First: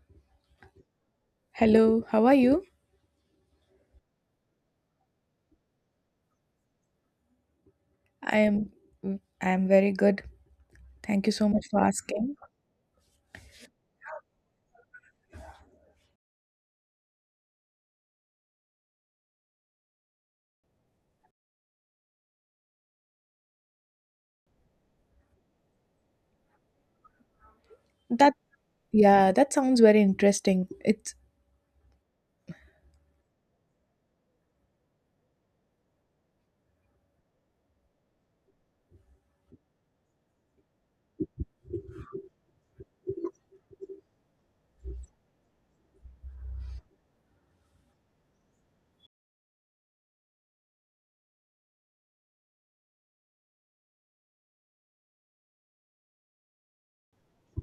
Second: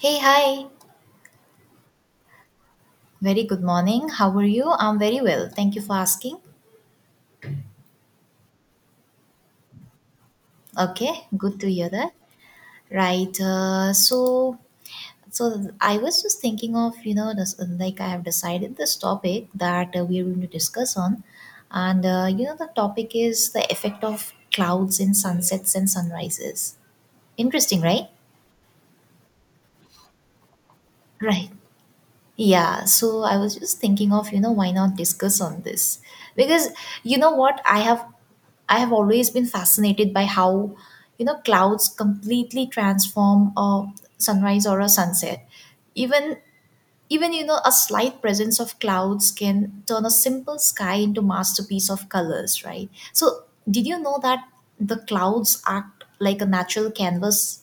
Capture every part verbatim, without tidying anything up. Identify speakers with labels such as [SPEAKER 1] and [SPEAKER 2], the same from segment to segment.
[SPEAKER 1] Hey, hi.
[SPEAKER 2] Hello, how are you?
[SPEAKER 1] Very good morning. How are you? I'm very well. Thank you for asking.
[SPEAKER 2] I am I am very good.
[SPEAKER 1] Okay,
[SPEAKER 2] Thank you so
[SPEAKER 1] good
[SPEAKER 2] much
[SPEAKER 1] to
[SPEAKER 2] for
[SPEAKER 1] hear that.
[SPEAKER 2] asking.
[SPEAKER 1] Right. Uh, so, so I was just thinking of you know, this, like I have decided this topic that uh, we are going to discuss on, and uh, you know, the topic is the effect of clouds in sunsets and sunrises. Interesting, right?
[SPEAKER 2] That yeah, that sounds very interesting. It's
[SPEAKER 1] Right. Yeah, so I was just thinking of, you know, why not discuss on this? Because you know what, I have I have always been fascinated by how, you know, clouds completely transform a sunrise or a sunset. Even even you know a slight presence of clouds can turn a simple sky into masterpiece of colors, right? So did you know that the clouds act like a natural canvas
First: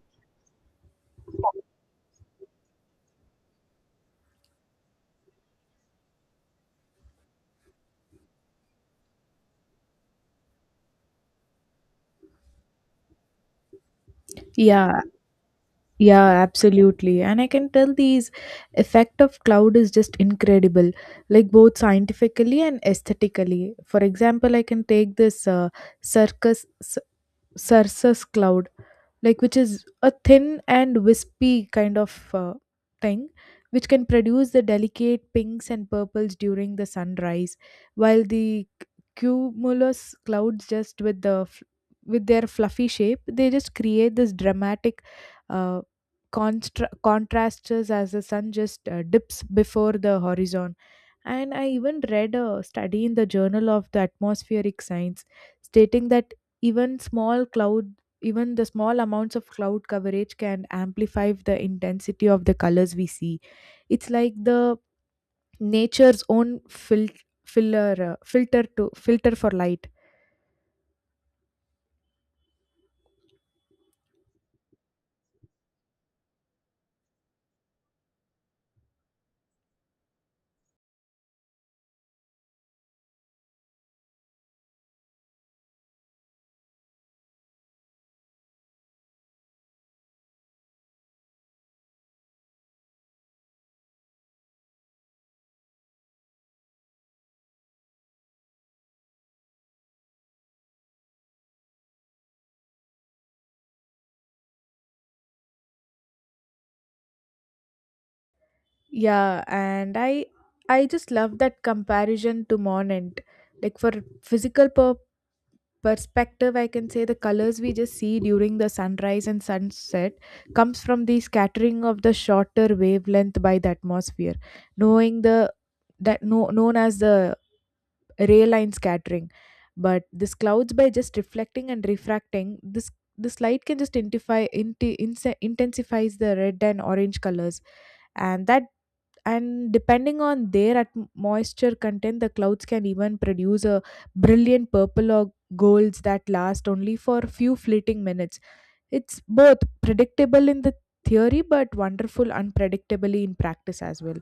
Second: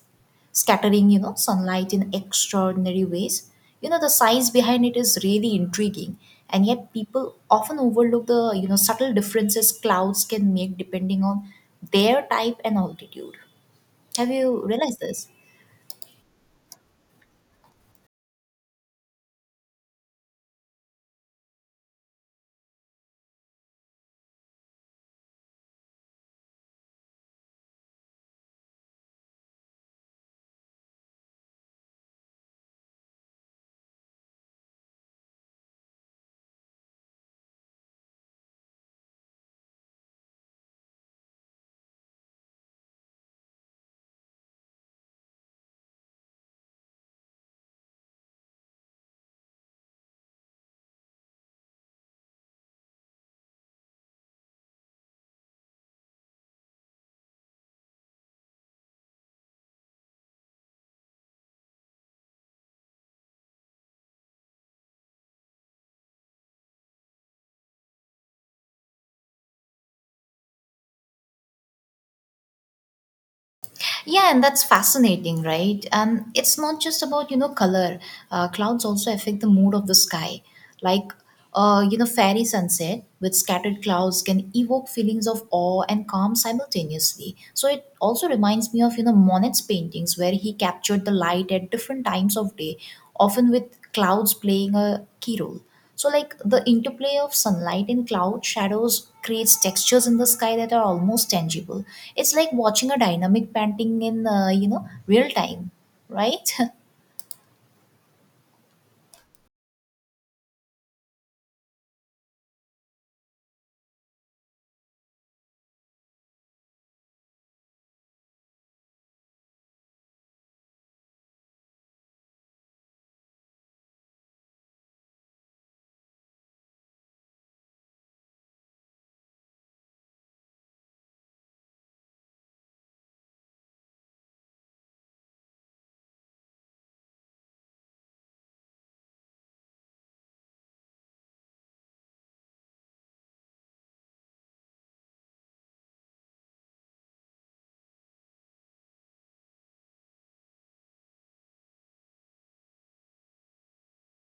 [SPEAKER 1] scattering, you know, sunlight in extraordinary ways? You know the science behind it is really intriguing, and yet people often overlook the, you know, subtle differences clouds can make depending on their type and altitude. Have you realized
[SPEAKER 2] yeah,
[SPEAKER 1] this?
[SPEAKER 2] yeah, absolutely. And I can tell these effect of cloud is just incredible, like both scientifically and aesthetically. For example, I can take this uh, circus circus cloud like which is a thin and wispy kind of uh, thing which can produce the delicate pinks and purples during the sunrise while the c- cumulus clouds just with the f- with their fluffy shape they just create this dramatic uh, constra- contrasts as the sun just uh, dips before the horizon. And I even read a study in the Journal of the Atmospheric Science stating that even small cloud, even the small amounts of cloud coverage can amplify the intensity of the colors we see. It's like the nature's own fil- filler, uh, filter to filter for light.
[SPEAKER 1] Yeah, and that's fascinating, right? And it's not just about, you know, color. Uh, clouds also affect the mood of the sky. Like, uh, you know, fairy sunset with scattered clouds can evoke feelings of awe and calm simultaneously. So it also reminds me of, you know, Monet's paintings where he captured the light at different times of day, often with clouds playing a key role. So, like the interplay of sunlight and cloud shadows creates textures in the sky that are almost tangible. It's like watching a dynamic painting in, uh, you know, real time, right?
[SPEAKER 2] Yeah, and I I just love that comparison to Monent. Like for physical pur- perspective, I can say the colors we just see during the sunrise and sunset comes from the scattering of the shorter wavelength by the atmosphere, knowing the that no, known as the ray line scattering. But this clouds by just reflecting and refracting this this light can just intensify inti- inse- intensifies the red and orange colors. And that and depending on their at- moisture content, the clouds can even produce a brilliant purple or golds that last only for a few fleeting minutes. It's both predictable in the theory but wonderful unpredictably in practice as well.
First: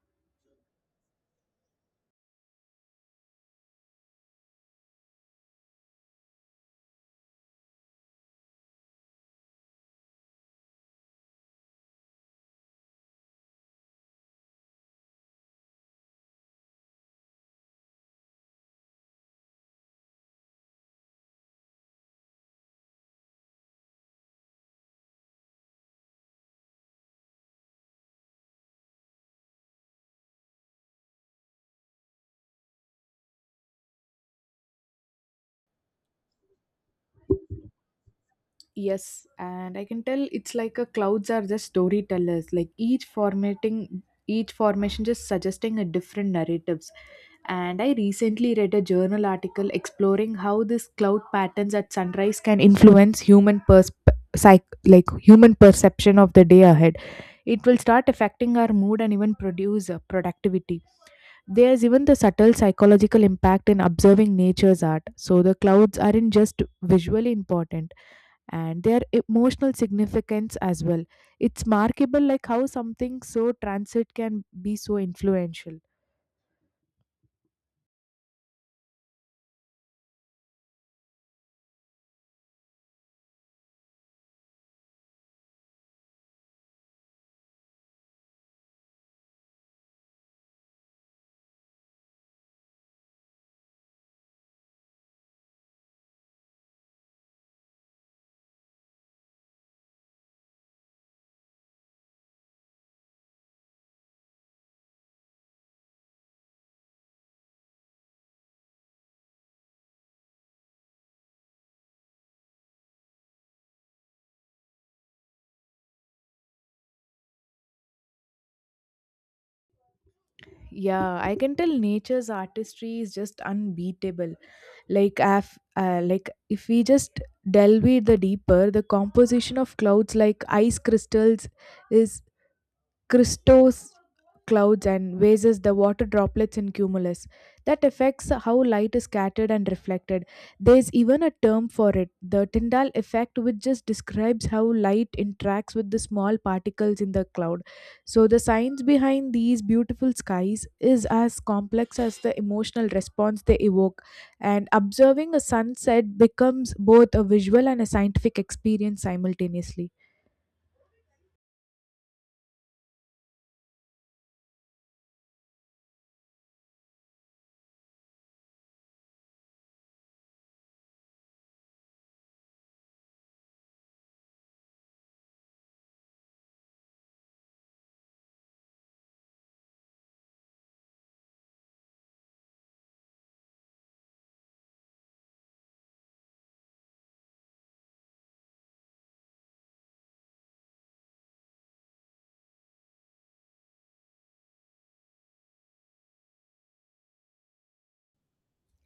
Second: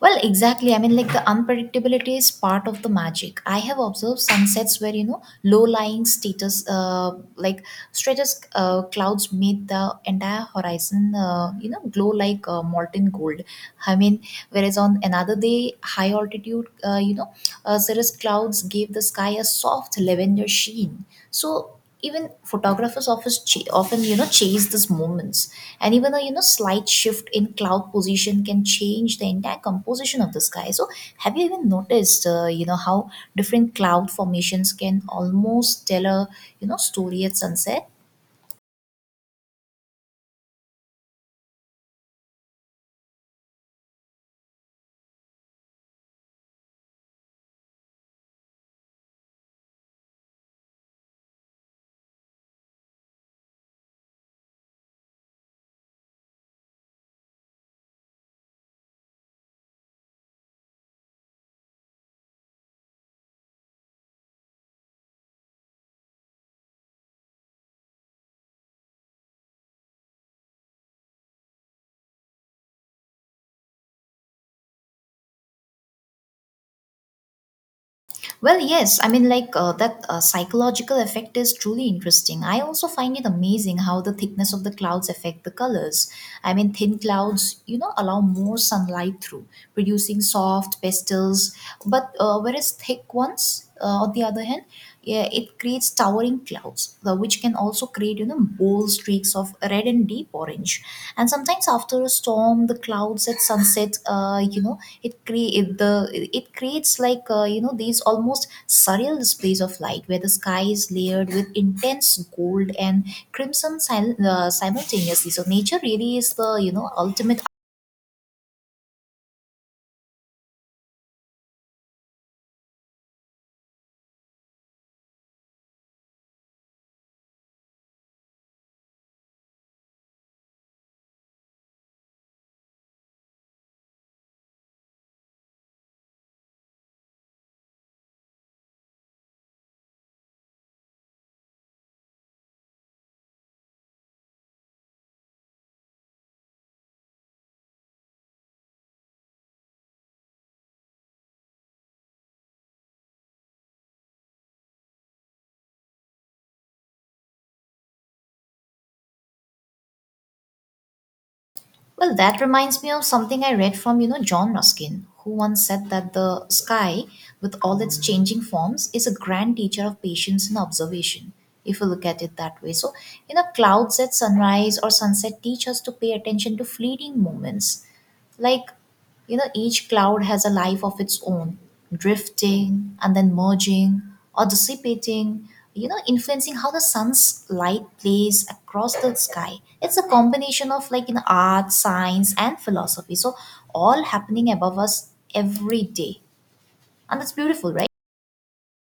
[SPEAKER 1] Well, exactly. I mean, like the unpredictability is part of the magic. I have observed sunsets where you know low-lying status, uh, like stratus uh, clouds made the entire horizon, uh, you know, glow like uh, molten gold. I mean, whereas on another day, high altitude, uh, you know, uh, cirrus clouds gave the sky a soft lavender sheen. So even photographers often, ch- often you know chase these moments, and even a you know slight shift in cloud position can change the entire composition of the sky. So have you even noticed uh, you know how different cloud formations can almost tell a you know story at sunset?
[SPEAKER 2] Yes, and I can tell it's like a clouds are just storytellers, like each formatting each formation just suggesting a different narrative. And I recently read a journal article exploring how this cloud patterns at sunrise can influence human pers psych- like human perception of the day ahead. It will start affecting our mood and even produce uh, productivity. There's even the subtle psychological impact in observing nature's art. So the clouds aren't just visually important and their emotional significance as well. It's markable like how something so transit can be so influential.
[SPEAKER 1] Well, yes. I mean, like uh, that uh, psychological effect is truly interesting. I also find it amazing how the thickness of the clouds affect the colors. I mean, thin clouds, you know, allow more sunlight through, producing soft pastels. But uh, whereas thick ones, uh, on the other hand, yeah, it creates towering clouds, uh, which can also create you know bold streaks of red and deep orange. And sometimes after a storm, the clouds at sunset, uh, you know, it create the it creates like uh, you know these almost surreal displays of light, where the sky is layered with intense gold and crimson sil- uh, simultaneously. So nature really is the you know ultimate.
[SPEAKER 2] Yeah, I can tell nature's artistry is just unbeatable. Like, af- uh, like if we just delve it the deeper, the composition of clouds like ice crystals is Christos clouds and raises the water droplets in cumulus. That affects how light is scattered and reflected. There's even a term for it, the Tyndall effect, which just describes how light interacts with the small particles in the cloud. So, the science behind these beautiful skies is as complex as the emotional response they evoke, and observing a sunset becomes both a visual and a scientific experience simultaneously.
[SPEAKER 1] Well, that reminds me of something I read from, you know, John Ruskin, who once said that the sky, with all its changing forms, is a grand teacher of patience and observation, if you look at it that way. So, you know, clouds at sunrise or sunset teach us to pay attention to fleeting moments, like you know each cloud has a life of its own, drifting and then merging or dissipating, you know influencing how the sun's light plays across the sky. It's a combination of, like, in art, science, and philosophy, so all happening above us every day. And it's beautiful, right?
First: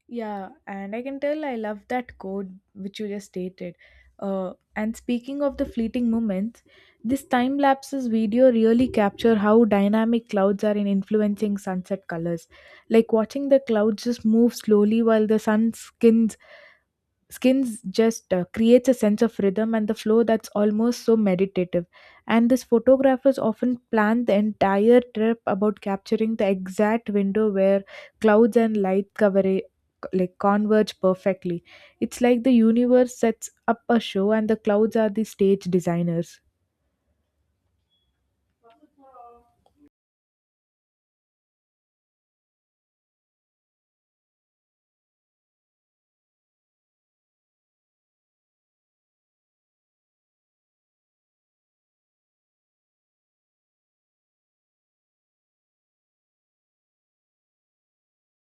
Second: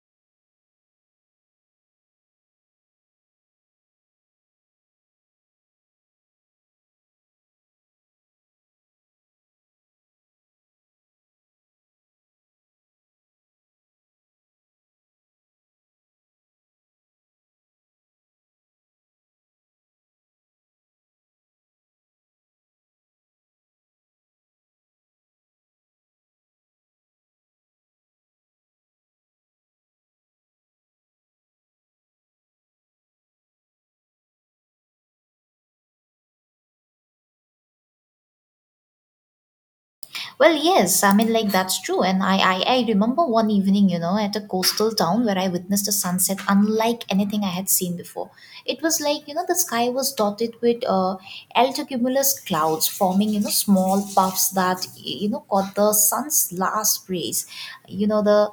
[SPEAKER 2] Yeah, and I can tell I love that code which you just stated. Uh, and speaking of the fleeting moments, this time lapses video really capture how dynamic clouds are in influencing sunset colors. Like watching the clouds just move slowly while the sun skins skins just uh, creates a sense of rhythm and the flow that's almost so meditative. And these photographers often plan the entire trip about capturing the exact window where clouds and light cover like converge perfectly. It's like the universe sets up a show and the clouds are the stage designers.
[SPEAKER 1] Well, yes, I mean, like that's true. And I, I, I remember one evening, you know, at a coastal town where I witnessed a sunset unlike anything I had seen before. It was like, you know, the sky was dotted with uh, altocumulus clouds forming, you know, small puffs that, you know, caught the sun's last rays. You know, the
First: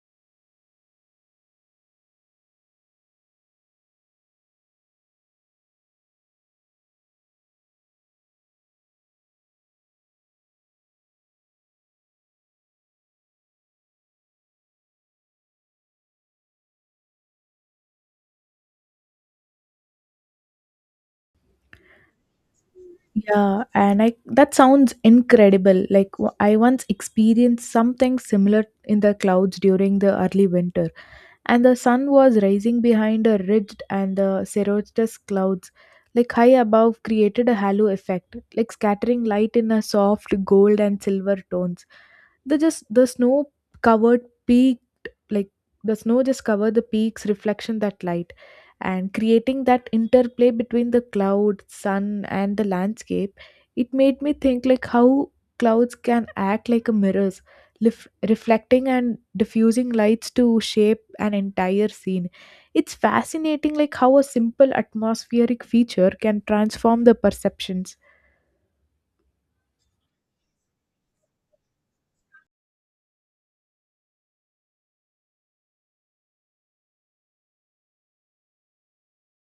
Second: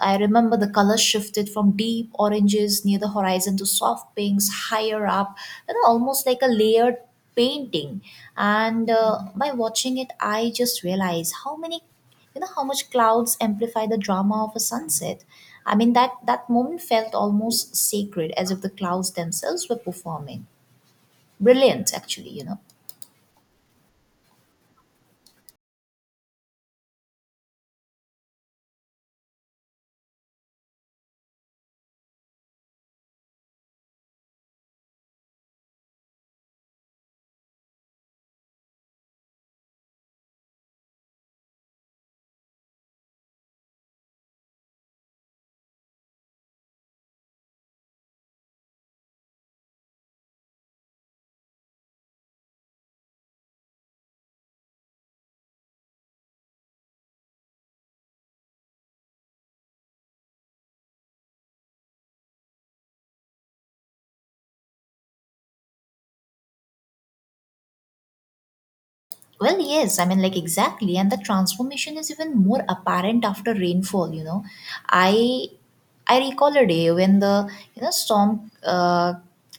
[SPEAKER 1] I remember the colors shifted from deep oranges near the horizon to soft pinks higher up, you know, almost like a layered painting. And uh, by watching it, I just realized how many, you know, how much clouds amplify the drama of a sunset. I mean, that, that moment felt almost sacred, as if the clouds themselves were performing. Brilliant, actually, you know.
[SPEAKER 2] Yeah, and I that sounds incredible. Like w- I once experienced something similar in the clouds during the early winter. And the sun was rising behind a ridged and the cirrhosis clouds like high above created a halo effect, like scattering light in a soft gold and silver tones. The just the snow covered peaked like the snow just covered the peaks reflection that light and creating that interplay between the cloud sun and the landscape. It made me think like how clouds can act like a mirrors, lif- reflecting and diffusing lights to shape an entire scene. It's fascinating like how a simple atmospheric feature can transform the perceptions.
[SPEAKER 1] Well, yes, I mean, like exactly. And the transformation is even more apparent after rainfall, you know. I I recall a day when the, you know, storm uh,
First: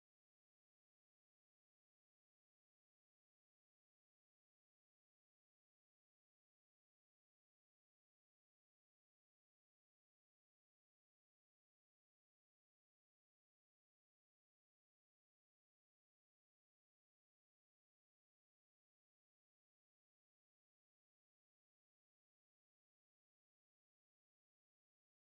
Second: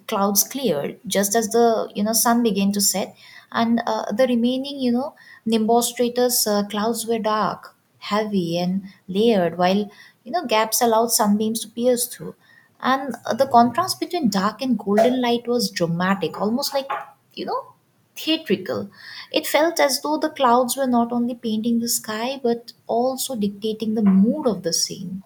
[SPEAKER 1] clouds cleared just as the, you know, sun began to set, and uh, the remaining, you know, Nimbus stratus uh, clouds were dark, heavy and layered, while, you know, gaps allowed sunbeams to pierce through. And uh, the contrast between dark and golden light was dramatic, almost like, you know, theatrical. It felt as though the clouds were not only painting the sky but also dictating the mood of the scene.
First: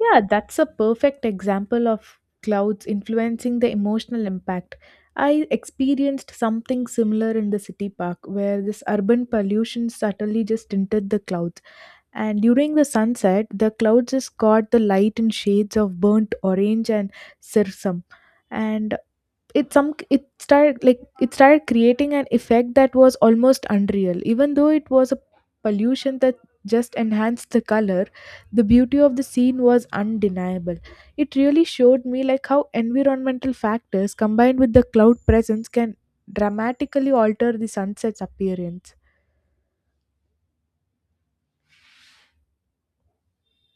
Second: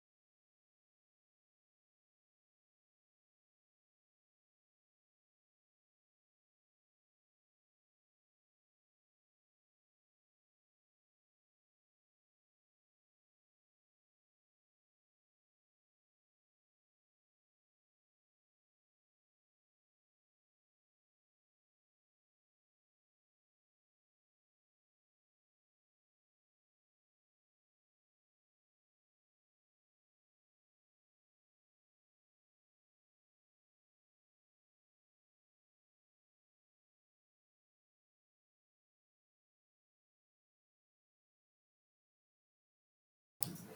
[SPEAKER 2] Yeah, that's a perfect example of clouds influencing the emotional impact. I experienced something similar in the city park where this urban pollution subtly just tinted the clouds. And during the sunset, the clouds just caught the light in shades of burnt orange and sirsum. And it some it started like it started creating an effect that was almost unreal, even though it was a pollution that just enhanced the color. The beauty of the scene was undeniable. It really showed me like how environmental factors combined with the cloud presence can dramatically alter the sunset's appearance.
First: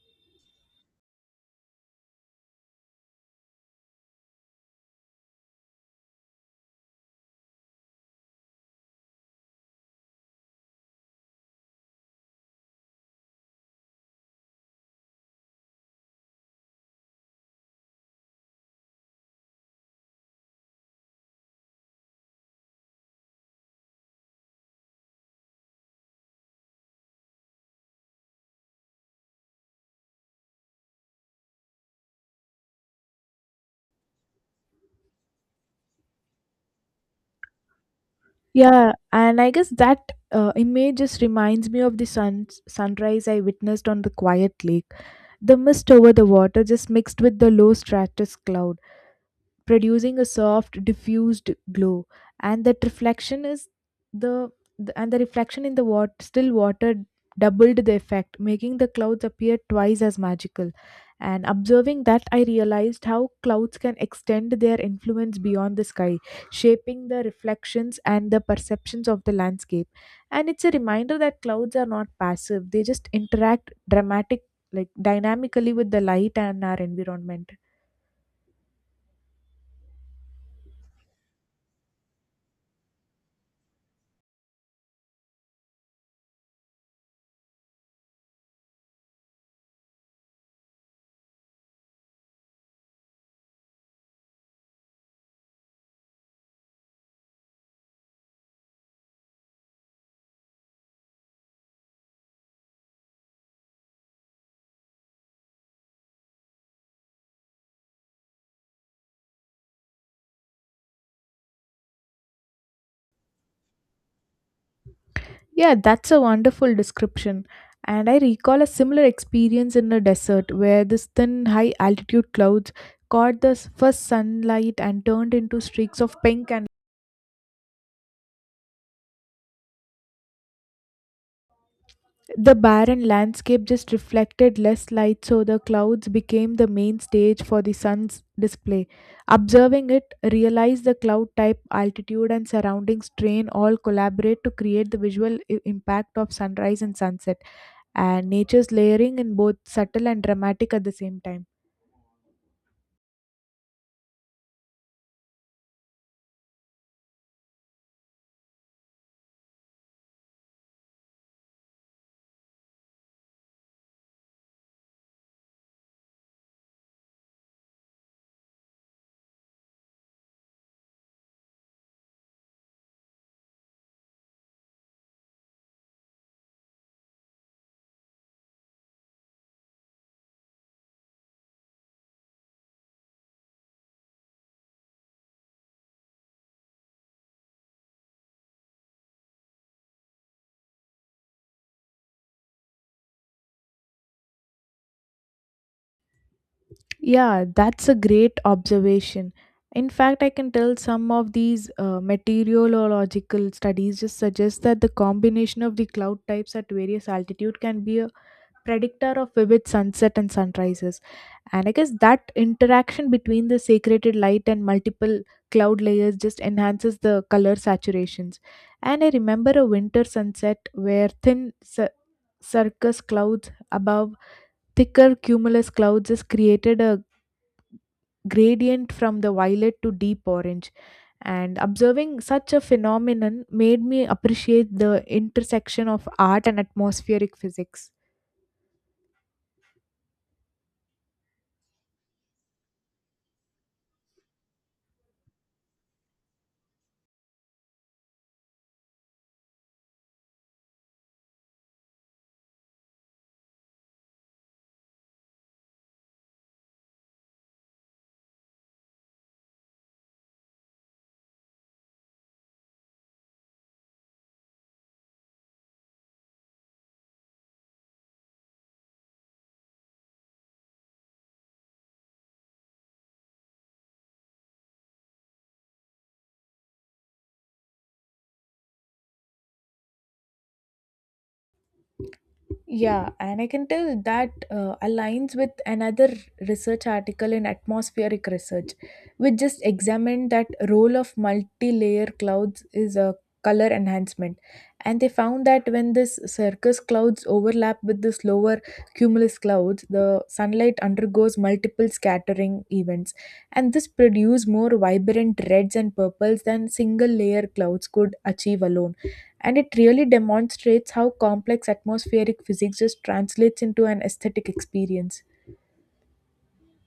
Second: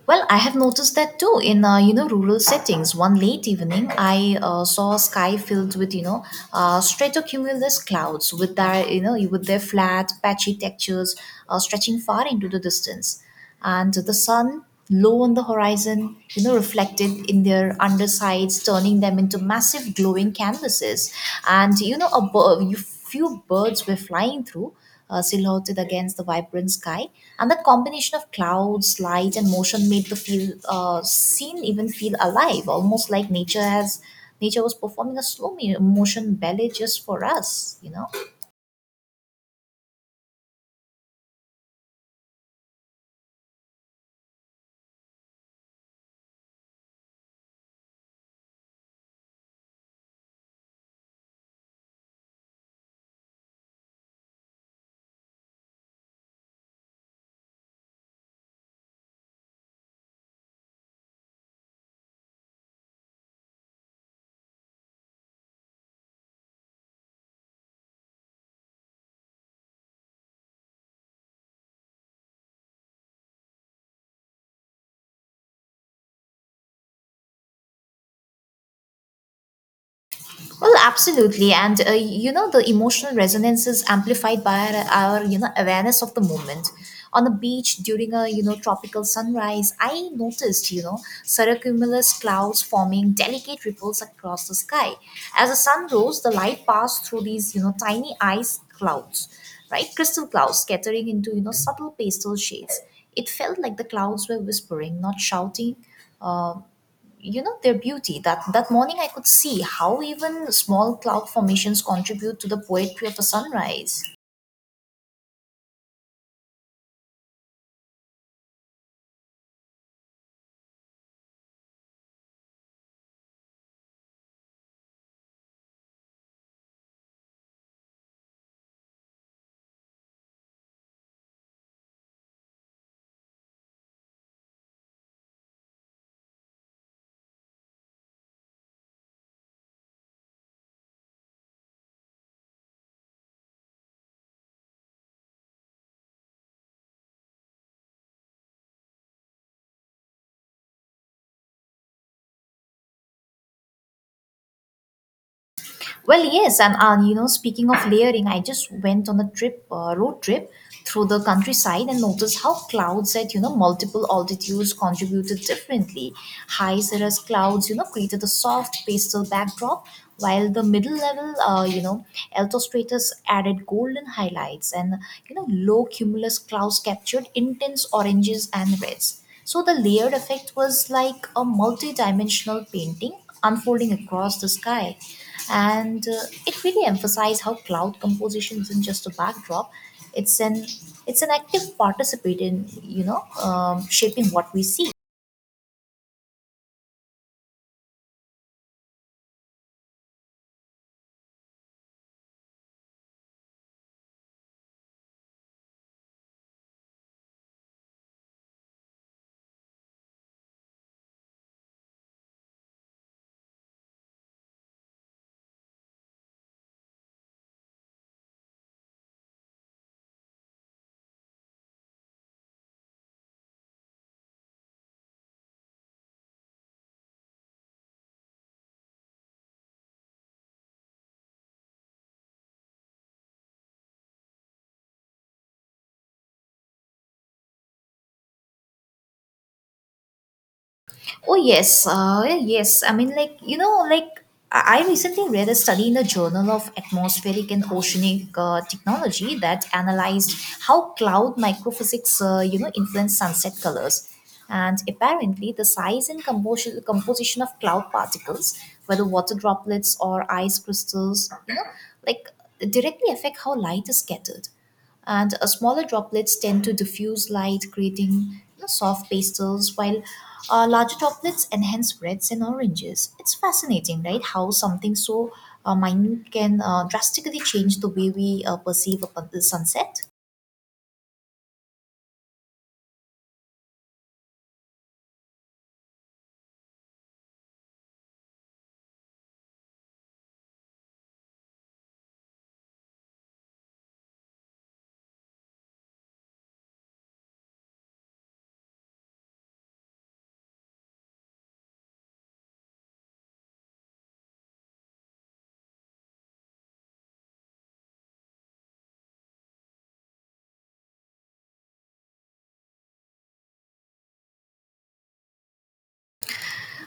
[SPEAKER 1] Well, I have noticed that too in uh, you know rural settings. One late evening, I uh, saw a sky filled with you know uh, stratocumulus clouds with their you know with their flat patchy textures, uh, stretching far into the distance, and the sun low on the horizon, you know, reflected in their undersides, turning them into massive glowing canvases. And you know, a bir- few birds were flying through, uh, silhouetted against the vibrant sky. And that combination of clouds, light, and motion made the feel uh, scene even feel alive, almost like nature has nature was performing a slow mo- motion ballet just for us. You know.
[SPEAKER 2] Yeah, and I guess that uh, image just reminds me of the sun sunrise I witnessed on the quiet lake. The mist over the water just mixed with the low stratus cloud, producing a soft diffused glow. And that reflection is the, the and the reflection in the water, still water, doubled the effect, making the clouds appear twice as magical. And observing that, I realized how clouds can extend their influence beyond the sky, shaping the reflections and the perceptions of the landscape. And it's a reminder that clouds are not passive. They just interact dramatic like dynamically with the light and our environment.
[SPEAKER 1] Well, absolutely, and uh, you know the emotional resonance is amplified by our, our you know awareness of the moment. On the beach during a you know tropical sunrise, I noticed you know cirrocumulus clouds forming delicate ripples across the sky. As the sun rose, the light passed through these you know tiny ice clouds, right? Crystal clouds scattering into you know subtle pastel shades. It felt like the clouds were whispering, not shouting, you know their beauty. That that morning I could see how even small cloud formations contribute to the poetry of a sunrise.
[SPEAKER 2] Yeah, that's a wonderful description. And I recall a similar experience in the desert where this thin high altitude clouds caught the s- first sunlight and turned into streaks of pink. And the barren landscape just reflected less light, so the clouds became the main stage for the sun's display. Observing it, realize the cloud type, altitude and surrounding strain all collaborate to create the visual i- impact of sunrise and sunset, and nature's layering in both subtle and dramatic at the same time.
[SPEAKER 1] Well, yes, and uh, you know, speaking of layering, I just went on a trip, uh, road trip through the countryside and noticed how clouds at you know multiple altitudes contributed differently. High cirrus clouds, you know, created a soft pastel backdrop, while the middle level, uh, you know, altostratus added golden highlights, and you know, low cumulus clouds captured intense oranges and reds. So the layered effect was like a multi-dimensional painting unfolding across the sky, and uh, it really emphasized how cloud composition isn't just a backdrop. It's an it's an active participant in you know um, shaping what we see.
[SPEAKER 2] Yeah, that's a great observation. In fact, I can tell some of these uh, meteorological studies just suggest that the combination of the cloud types at various altitude can be a predictor of vivid sunset and sunrises. And I guess that interaction between the saturated light and multiple cloud layers just enhances the color saturations. And I remember a winter sunset where thin s- circus clouds above thicker cumulus clouds has created a gradient from the violet to deep orange, and observing such a phenomenon made me appreciate the intersection of art and atmospheric physics.
[SPEAKER 1] Oh yes, uh, yeah, yes. I mean, like you know, like I I recently read a study in the Journal of Atmospheric and Oceanic uh, Technology that analyzed how cloud microphysics, uh, you know, influence sunset colors. And apparently, the size and composition composition of cloud particles, whether water droplets or ice crystals, you know, like directly affect how light is scattered, and uh, smaller droplets tend to diffuse light, creating you know, soft pastels, while uh, larger droplets enhance reds and oranges. It's fascinating, right? How something so uh, minute can uh, drastically change the way we uh, perceive upon the sunset.
[SPEAKER 2] Yeah, and I can tell that uh, aligns with another research article in atmospheric research, which just examined that role of multi-layer clouds is a color enhancement, and they found that when this circus clouds overlap with this lower cumulus clouds, the sunlight undergoes multiple scattering events, and this produce more vibrant reds and purples than single-layer clouds could achieve alone. And it really demonstrates how complex atmospheric physics just translates into an aesthetic experience.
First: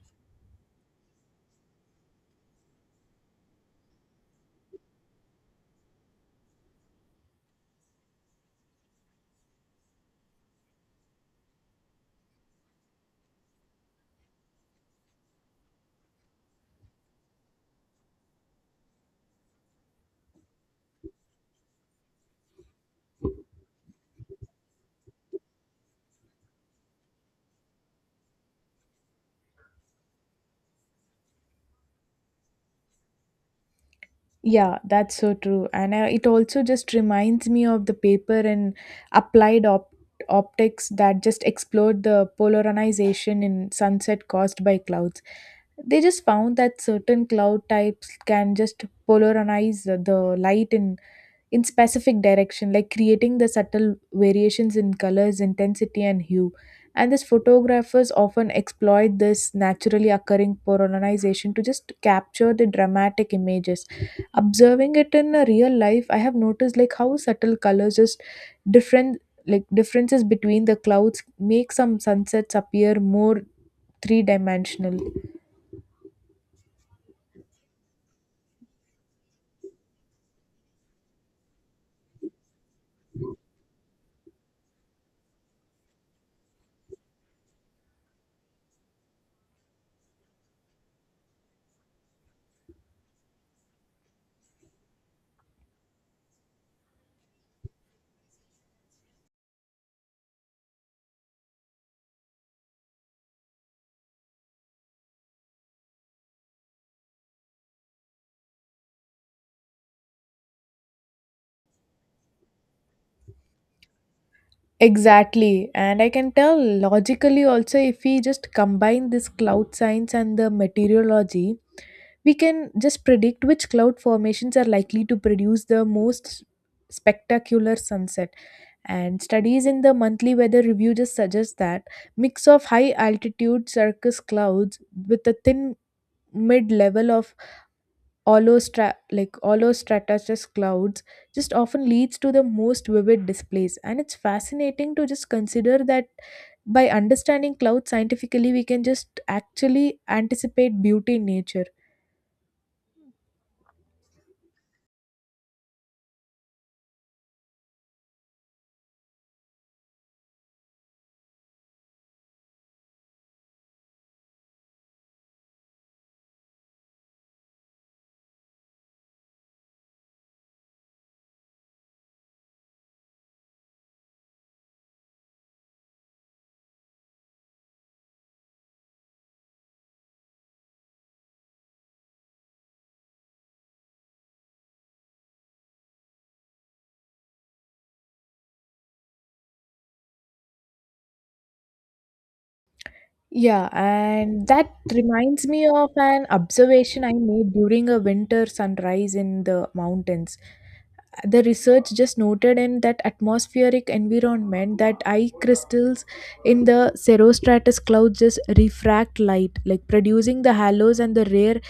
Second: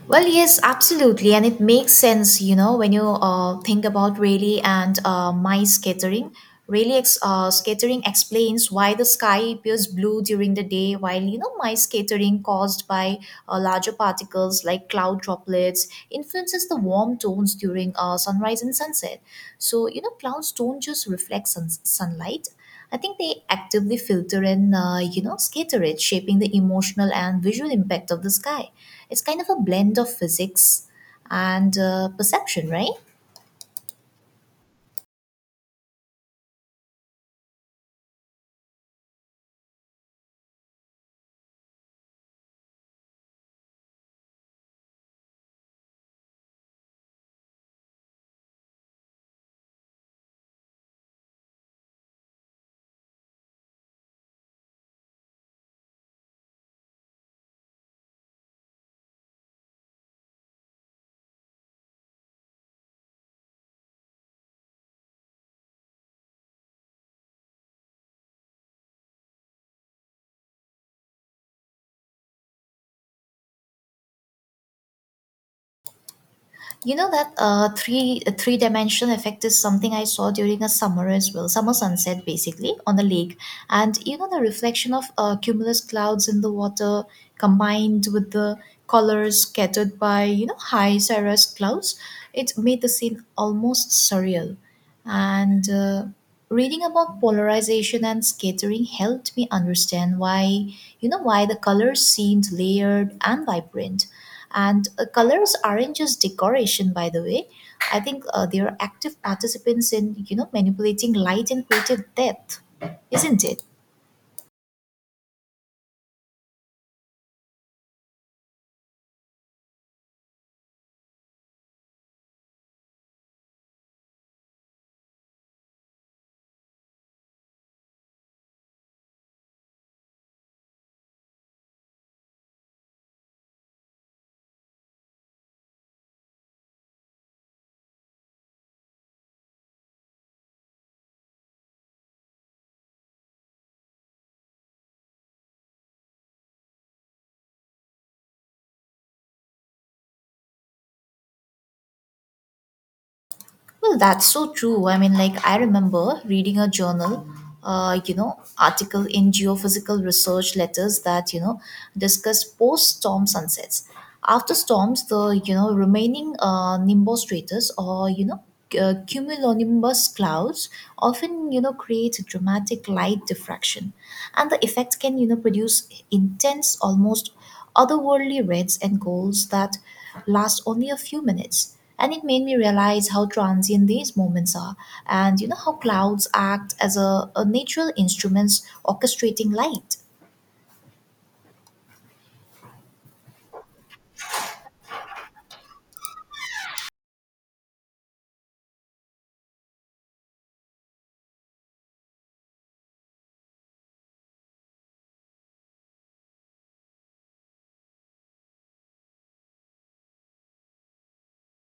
[SPEAKER 1] Well, yes, absolutely, and it makes sense, you know, when you uh, think about Rayleigh and uh, my scattering. Rayleigh ex- uh, scattering explains why the sky appears blue during the day, while you know my scattering, caused by uh, larger particles like cloud droplets, influences the warm tones during uh, sunrise and sunset. So you know, clouds don't just reflect sun- sunlight; I think they actively filter and uh, you know scatter it, shaping the emotional and visual impact of the sky. It's kind of a blend of physics and uh, perception, right?
[SPEAKER 2] Yeah, that's so true. And uh, it also just reminds me of the paper in applied op- optics that just explored the polarization in sunset caused by clouds. They just found that certain cloud types can just polarize the the light in in specific direction, like creating the subtle variations in colors, intensity, and hue. And these photographers often exploit this naturally occurring polarization to just capture the dramatic images. Observing it in a real life, I have noticed like how subtle colors just different like differences between the clouds make some sunsets appear more three dimensional.
[SPEAKER 1] You know that uh, three three dimension effect is something I saw during a summer as well, summer sunset basically on the lake, and you know the reflection of uh, cumulus clouds in the water combined with the colors scattered by you know high cirrus clouds, it made the scene almost surreal, and uh, reading about polarization and scattering helped me understand why you know why the colors seemed layered and vibrant. And uh, colors aren't just decoration, by the way. I think uh, they are active participants in you know manipulating light and creative depth, isn't it?
[SPEAKER 2] Exactly. And I can tell logically also, if we just combine this cloud science and the meteorology, we can just predict which cloud formations are likely to produce the most spectacular sunset. And studies in the monthly weather review just suggest that mix of high altitude cirrus clouds with a thin mid level of holostra- like holostratus clouds just often leads to the most vivid displays. And it's fascinating to just consider that by understanding clouds scientifically, we can just actually anticipate beauty in nature.
[SPEAKER 1] Well, that's so true. I mean, like I remember reading a journal, uh, you know, article in geophysical research letters that you know discussed post-storm sunsets. After storms, the you know remaining uh, nimbus or you know uh, cumulonimbus clouds often you know create a dramatic light diffraction, and the effect can you know produce intense, almost otherworldly rates and goals that last only a few minutes. And it made me realize how transient these moments are, and you know how clouds act as a, a natural instruments orchestrating light.
[SPEAKER 2] Yeah, and that reminds me of an observation I made during a winter sunrise in the mountains. The research just noted in that atmospheric environment that eye crystals in the cirrostratus clouds just refract light, like producing the halos and the rare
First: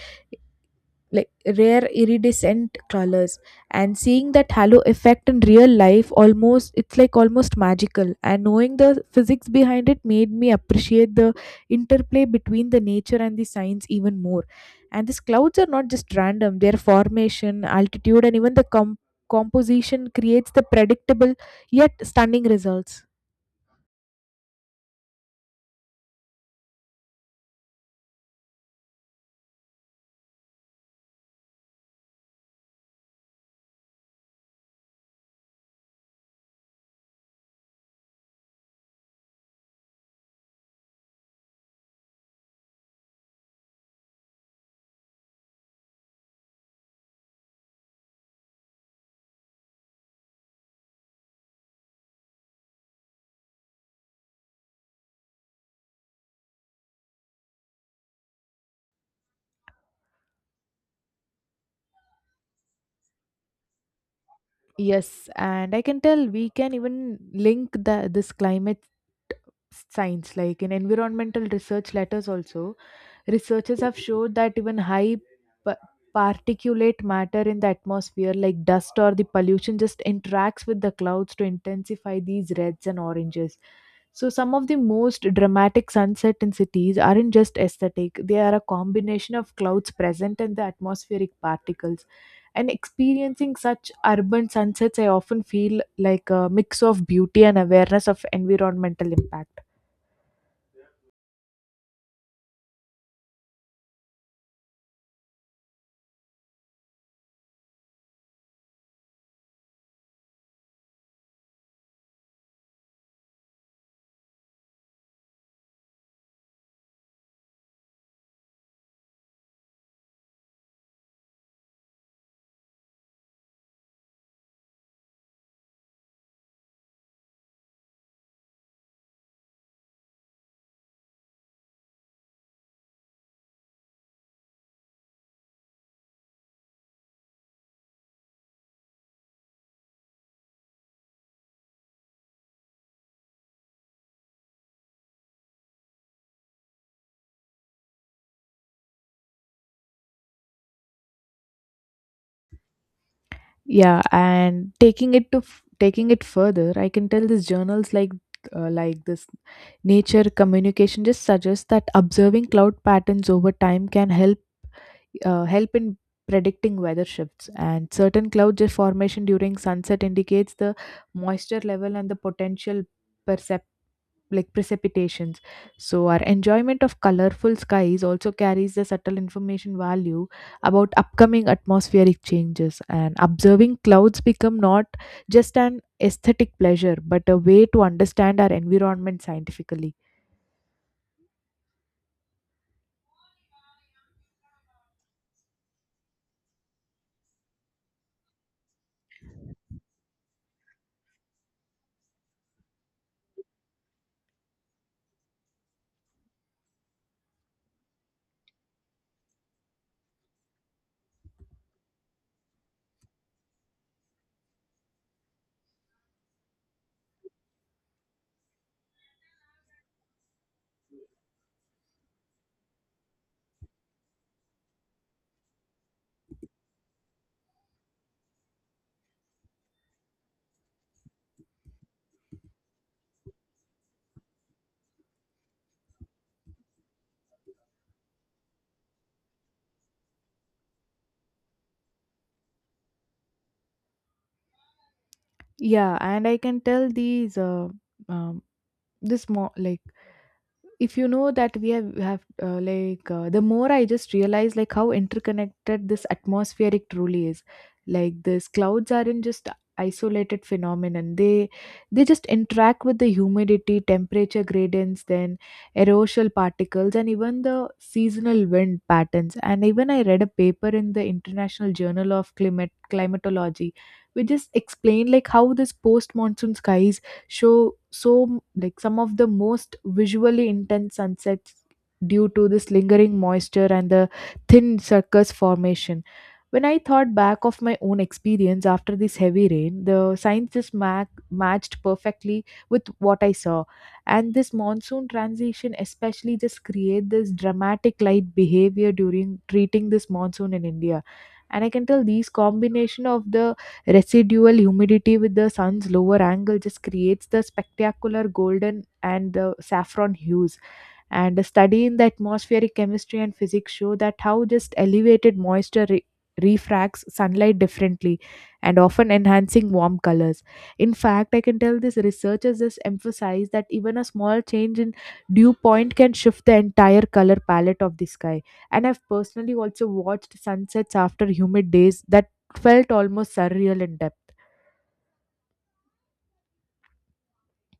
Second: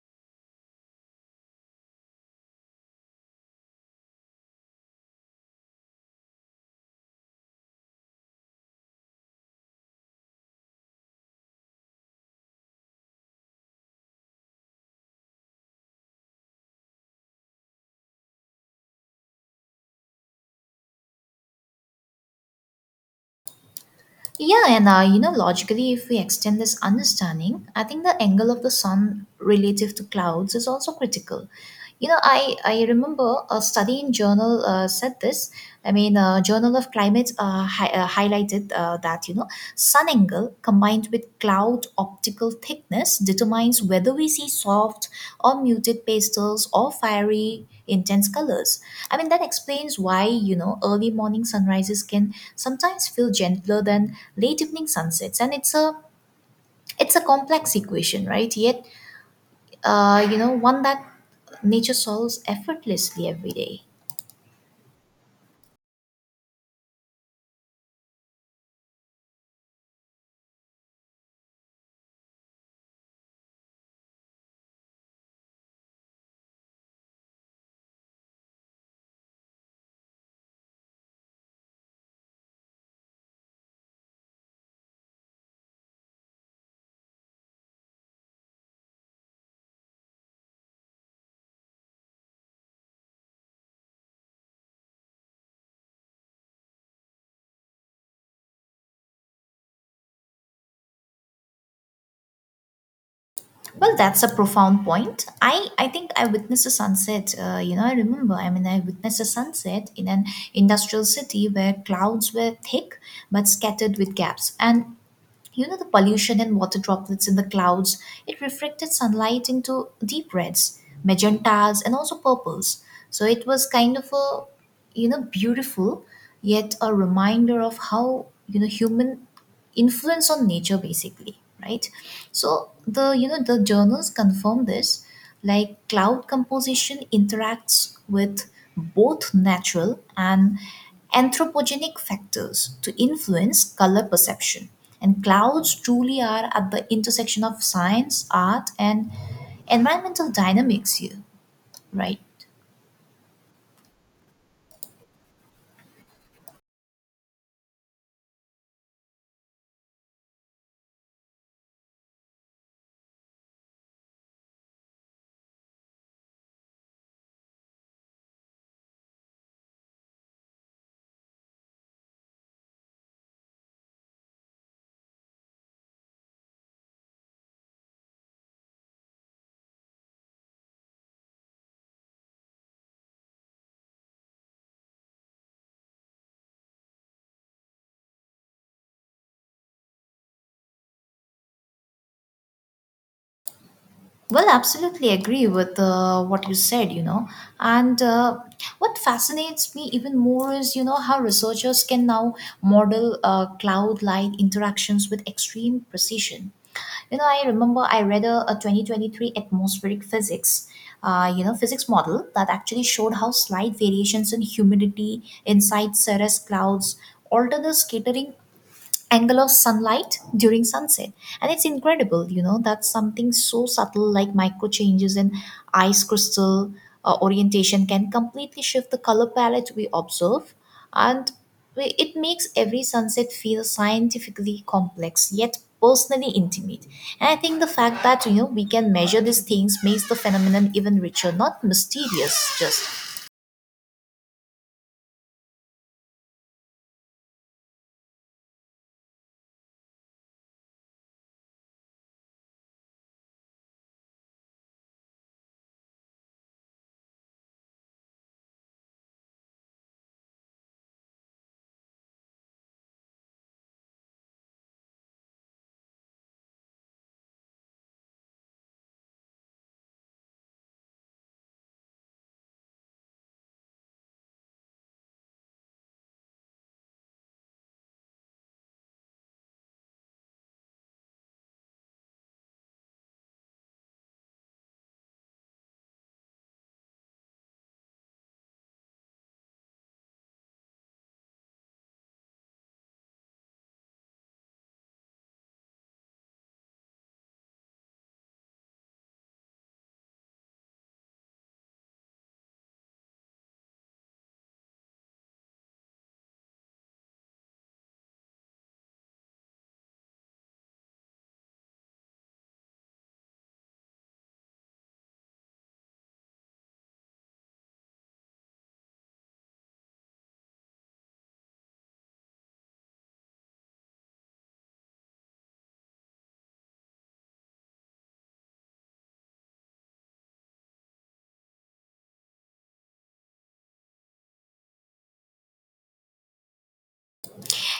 [SPEAKER 2] like rare iridescent colors. And seeing that halo effect in real life almost, it's like almost magical. And knowing the physics behind it made me appreciate the interplay between the nature and the science even more. And these clouds are not just random. Their formation, altitude and even the com- composition creates the predictable yet stunning results.
[SPEAKER 1] Yeah, and uh, you know, logically, if we extend this understanding, I think the angle of the sun relative to clouds is also critical. You know, I, I remember a study in journal uh, said this. I mean, uh, Journal of Climate uh, hi- uh, highlighted uh, that, you know, sun angle combined with cloud optical thickness determines whether we see soft or muted pastels or fiery intense colors. I mean that explains why, you know, early morning sunrises can sometimes feel gentler than late evening sunsets, and it's a it's a complex equation, right? Yet uh, you know, one that nature solves effortlessly every day.
[SPEAKER 2] Yes, and I can tell we can even link the this climate science, like in environmental research letters also, researchers have showed that even high pa- particulate matter in the atmosphere, like dust or the pollution, just interacts with the clouds to intensify these reds and oranges. So some of the most dramatic sunset in cities aren't just aesthetic. They are a combination of clouds present and the atmospheric particles. And experiencing such urban sunsets, I often feel like a mix of beauty and awareness of environmental impact.
[SPEAKER 1] Well, that's a profound point. I, I think I witnessed a sunset. Uh, you know, I remember, I mean, I witnessed a sunset in an industrial city where clouds were thick but scattered with gaps. And, you know, the pollution and water droplets in the clouds, it reflected sunlight into deep reds, magentas, and also purples. So it was kind of a, you know, beautiful, yet a reminder of how, you know, human influence on nature basically, right. So the you know the journals confirm this, like cloud composition interacts with both natural and anthropogenic factors to influence color perception, and clouds truly are at the intersection of science, art, and environmental dynamics here, right.
[SPEAKER 2] Yeah, and taking it to f- taking it further, I can tell these journals like uh, like this Nature Communication just suggests that observing cloud patterns over time can help uh, help in predicting weather shifts, and certain cloud formation during sunset indicates the moisture level and the potential percep- like precipitations. So our enjoyment of colorful skies also carries the subtle information value about upcoming atmospheric changes, and observing clouds become not just an aesthetic pleasure but a way to understand our environment scientifically.
[SPEAKER 1] Well, absolutely agree with uh, what you said, you know. And uh, what fascinates me even more is, you know, how researchers can now model uh, cloud light interactions with extreme precision. You know, I remember I read a, a twenty twenty-three atmospheric physics, uh, you know, physics model that actually showed how slight variations in humidity inside cirrus clouds alter the scattering angle of sunlight during sunset. And it's incredible, you know that's something so subtle, like micro changes in ice crystal uh, orientation can completely shift the color palette we observe. And we- it makes every sunset feel scientifically complex yet personally intimate. And I think the fact that you know we can measure these things makes the phenomenon even richer, not mysterious, just
[SPEAKER 2] Yeah, and I can tell these uh, um, this more like if you know that we have, we have uh, like uh, the more I just realize like how interconnected this atmospheric truly is. Like this clouds aren't just isolated phenomenon, they they just interact with the humidity temperature gradients, then aerosol particles and even the seasonal wind patterns. And even I read a paper in the International Journal of Climate Climatology which just explained like how this post monsoon skies show so like some of the most visually intense sunsets due to this lingering moisture and the thin circus formation. When I thought back of my own experience after this heavy rain, the signs just ma- matched perfectly with what I saw. And this monsoon transition especially just create this dramatic light behavior during treating this monsoon in India. And I can tell these combination of the residual humidity with the sun's lower angle just creates the spectacular golden and the saffron hues. And a study in the atmospheric chemistry and physics show that how just elevated moisture re- refracts sunlight differently and often enhancing warm colors. In fact, I can tell this researchers just emphasize that even a small change in dew point can shift the entire color palette of the sky. And I've personally also watched sunsets after humid days that felt almost surreal in depth.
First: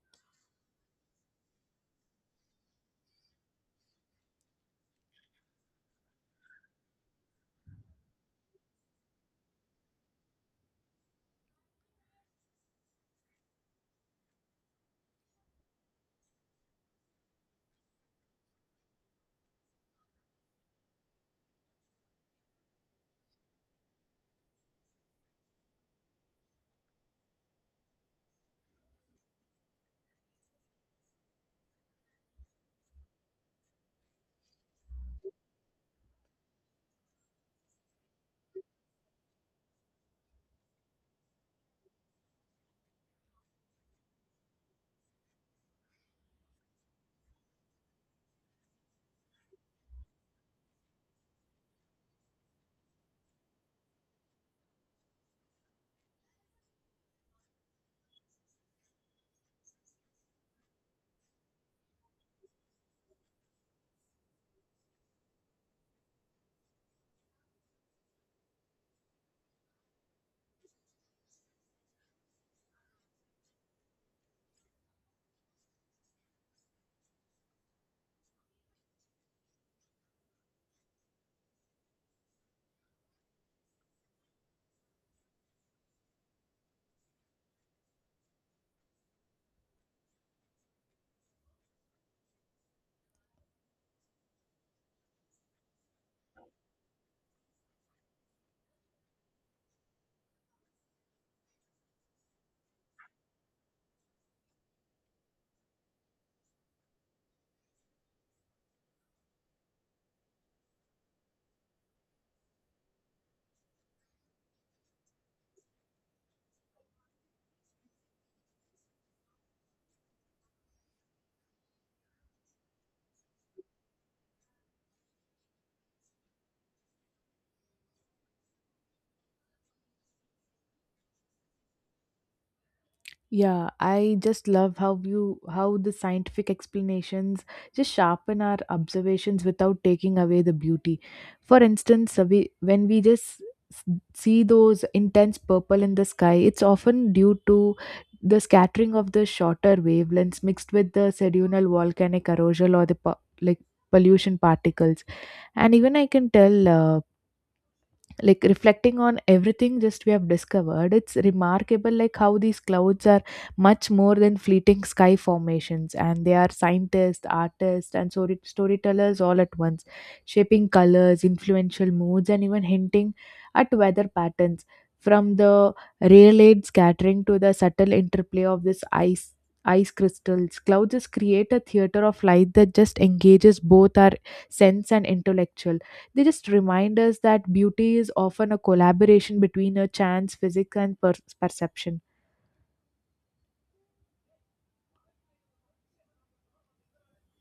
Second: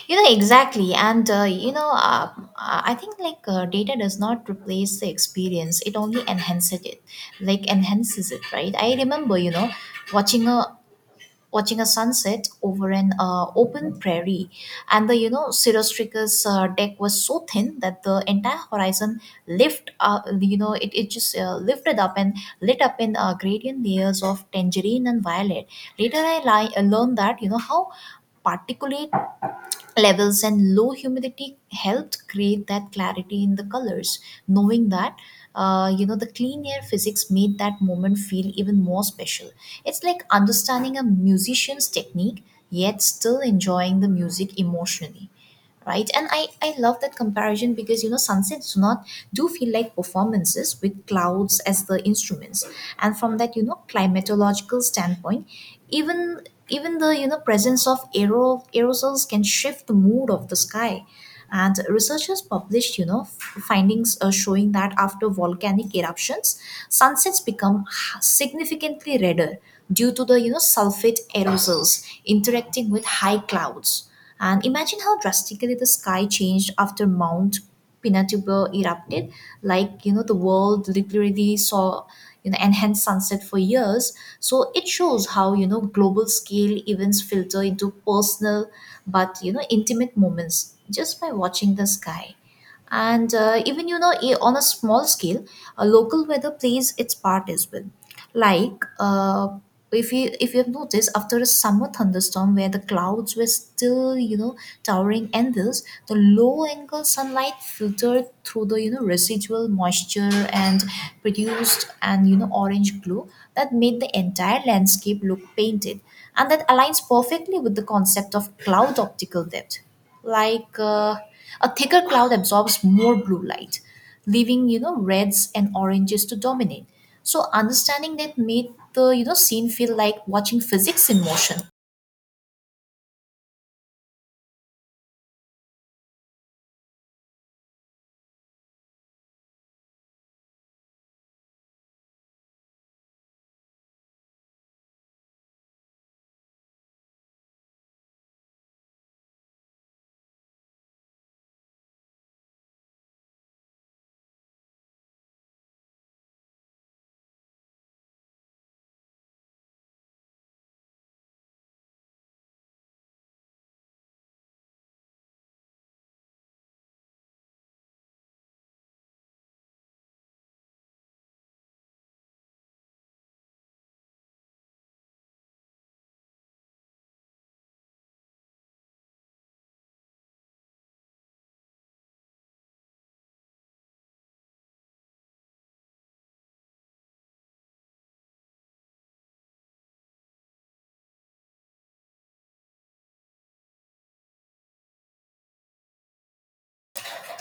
[SPEAKER 1] you know exactly. And uh, you know um, uh, I think like uh, data does not replace the experience, it only enhances it, like enhances it, right. I remember you know watching a watching a sunset over an uh, open prairie, and the you know cirrostratus uh, deck was so thin that the entire horizon lift uh, you know it, it just uh, lifted up and lit up in uh, gradient layers of tangerine and violet. Later i li- learned that you know how particulate levels and low humidity helped create that clarity in the colors. Knowing that uh, you know the clean air physics made that moment feel even more special. It's like understanding a musician's technique, yet still enjoying the music emotionally, right. And i i love that comparison because you know sunsets do not do feel like performances with clouds as the instruments. And from that, you know climatological standpoint, even, even the you know presence of aero, aerosols can shift the mood of the sky. And researchers published, you know f- findings uh, showing that after volcanic eruptions, sunsets become significantly redder due to the you know sulfate aerosols interacting with high clouds. And imagine how drastically the sky changed after Mount Pinatubo erupted. Like, you know, the world literally saw you know enhanced sunset for years. So it shows how, you know, global scale events filter into personal but you know intimate moments just by watching the sky. And uh, even you know I- on a small scale, a local weather plays its part as well. Like uh, if you, if you have noticed, after a summer thunderstorm where the clouds were still, you know towering endless, the low angle sunlight filtered through the you know residual moisture and produced an you know orange glow that made the entire landscape look painted. And that aligns perfectly with the concept of cloud optical depth, like uh, a thicker cloud absorbs more blue light, leaving you know reds and oranges to dominate. So understanding that made the you know scene feel like watching physics in motion.
[SPEAKER 2] Yeah, I just love how you how the scientific explanations just sharpen our observations without taking away the beauty. For instance, uh, we when we just s- see those intense purple in the sky, it's often due to the scattering of the shorter wavelengths mixed with the sedunal volcanic erosion or the po- like pollution particles. And even I can tell. Uh, like reflecting on everything just we have discovered, it's remarkable like how these clouds are much more than fleeting sky formations, and they are scientists, artists and story- storytellers all at once, shaping colors, influential moods and even hinting at weather patterns, from the raylaid scattering to the subtle interplay of this ice ice crystals. Clouds just create a theater of light that just engages both our sense and intellectual. They just remind us that beauty is often a collaboration between a chance, physics, and per- perception.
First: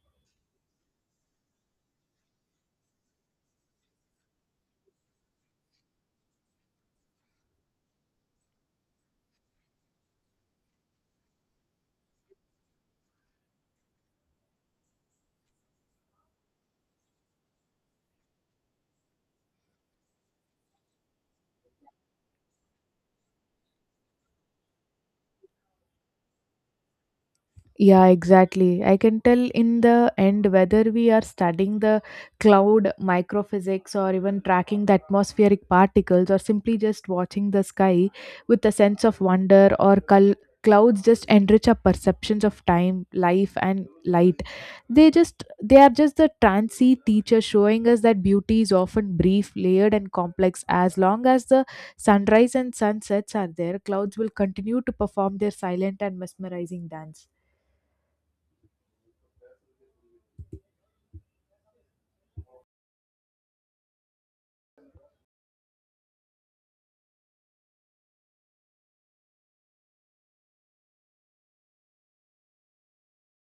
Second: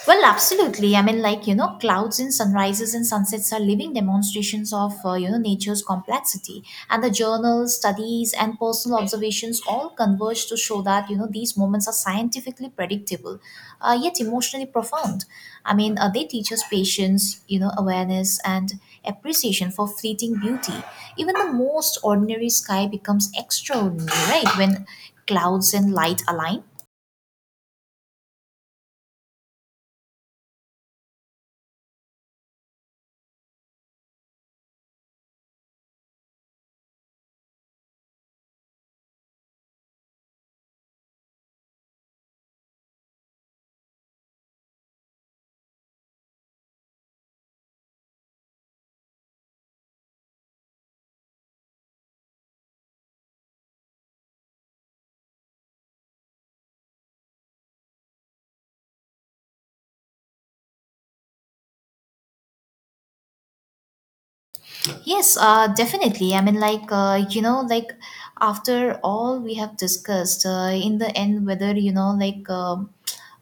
[SPEAKER 1] Well, absolutely. I mean, like, you know, clouds in sunrises and sunsets are living demonstrations of, uh, you know, nature's complexity. And the journals, studies, and personal observations all converge to show that, you know, these moments are scientifically predictable, uh, yet emotionally profound. I mean, uh, they teach us patience, you know, awareness, and appreciation for fleeting beauty. Even the most ordinary sky becomes extraordinary, right, when clouds and light align.
[SPEAKER 2] Yeah, exactly. I can tell in the end whether we are studying the cloud microphysics or even tracking the atmospheric particles or simply just watching the sky with a sense of wonder or col- clouds just enrich our perceptions of time, life and light. They just they are just the transient teacher showing us that beauty is often brief, layered and complex. As long as the sunrise and sunsets are there, clouds will continue to perform their silent and mesmerizing dance.
[SPEAKER 1] Yes, uh, definitely. I mean, like, uh, you know, like, after all we have discussed, uh, in the end, whether, you know, like, um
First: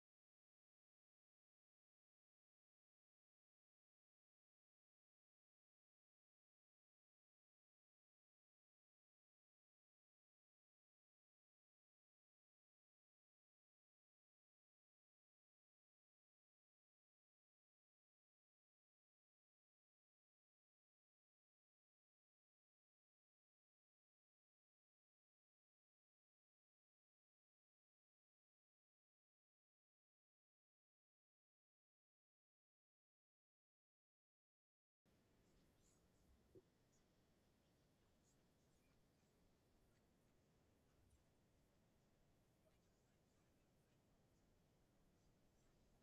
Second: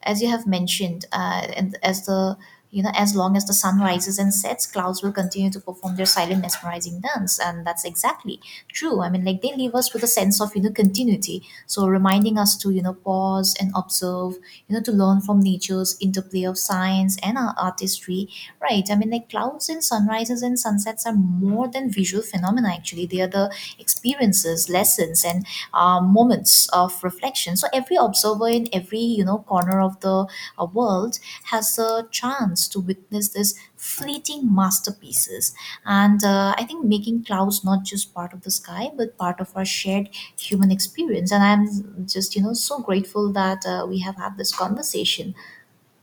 [SPEAKER 1] as you have mentioned, uh, and as the, you know, as long as the sun rises and sets, clouds will continue to perform their silent mesmerizing dance. And that's exactly true. I mean, like, they leave us with a sense of, you know, continuity. So reminding us to, you know, pause and observe, you know, to learn from nature's interplay of science and uh, artistry. Right. I mean, like, clouds and sunrises and sunsets are more than visual phenomena, actually. They are the experiences, lessons, and uh, moments of reflection. So every observer in every, you know, corner of the uh, world has a chance to witness these fleeting masterpieces. And uh, I think making clouds not just part of the sky, but part of our shared human experience. And I'm just, you know, so grateful that uh, we have had this conversation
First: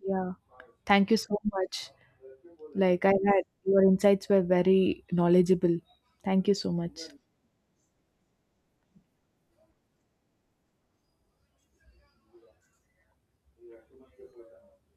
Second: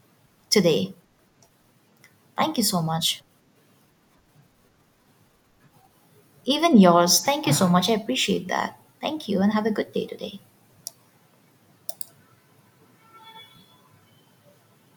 [SPEAKER 2] Yeah.
[SPEAKER 1] today.
[SPEAKER 2] Thank you so much.
[SPEAKER 1] Thank you so
[SPEAKER 2] Like I
[SPEAKER 1] much.
[SPEAKER 2] had your insights were very knowledgeable. Thank you so
[SPEAKER 1] Even
[SPEAKER 2] much.
[SPEAKER 1] yours. Thank you so much. I appreciate that. Thank you, and have a good day today.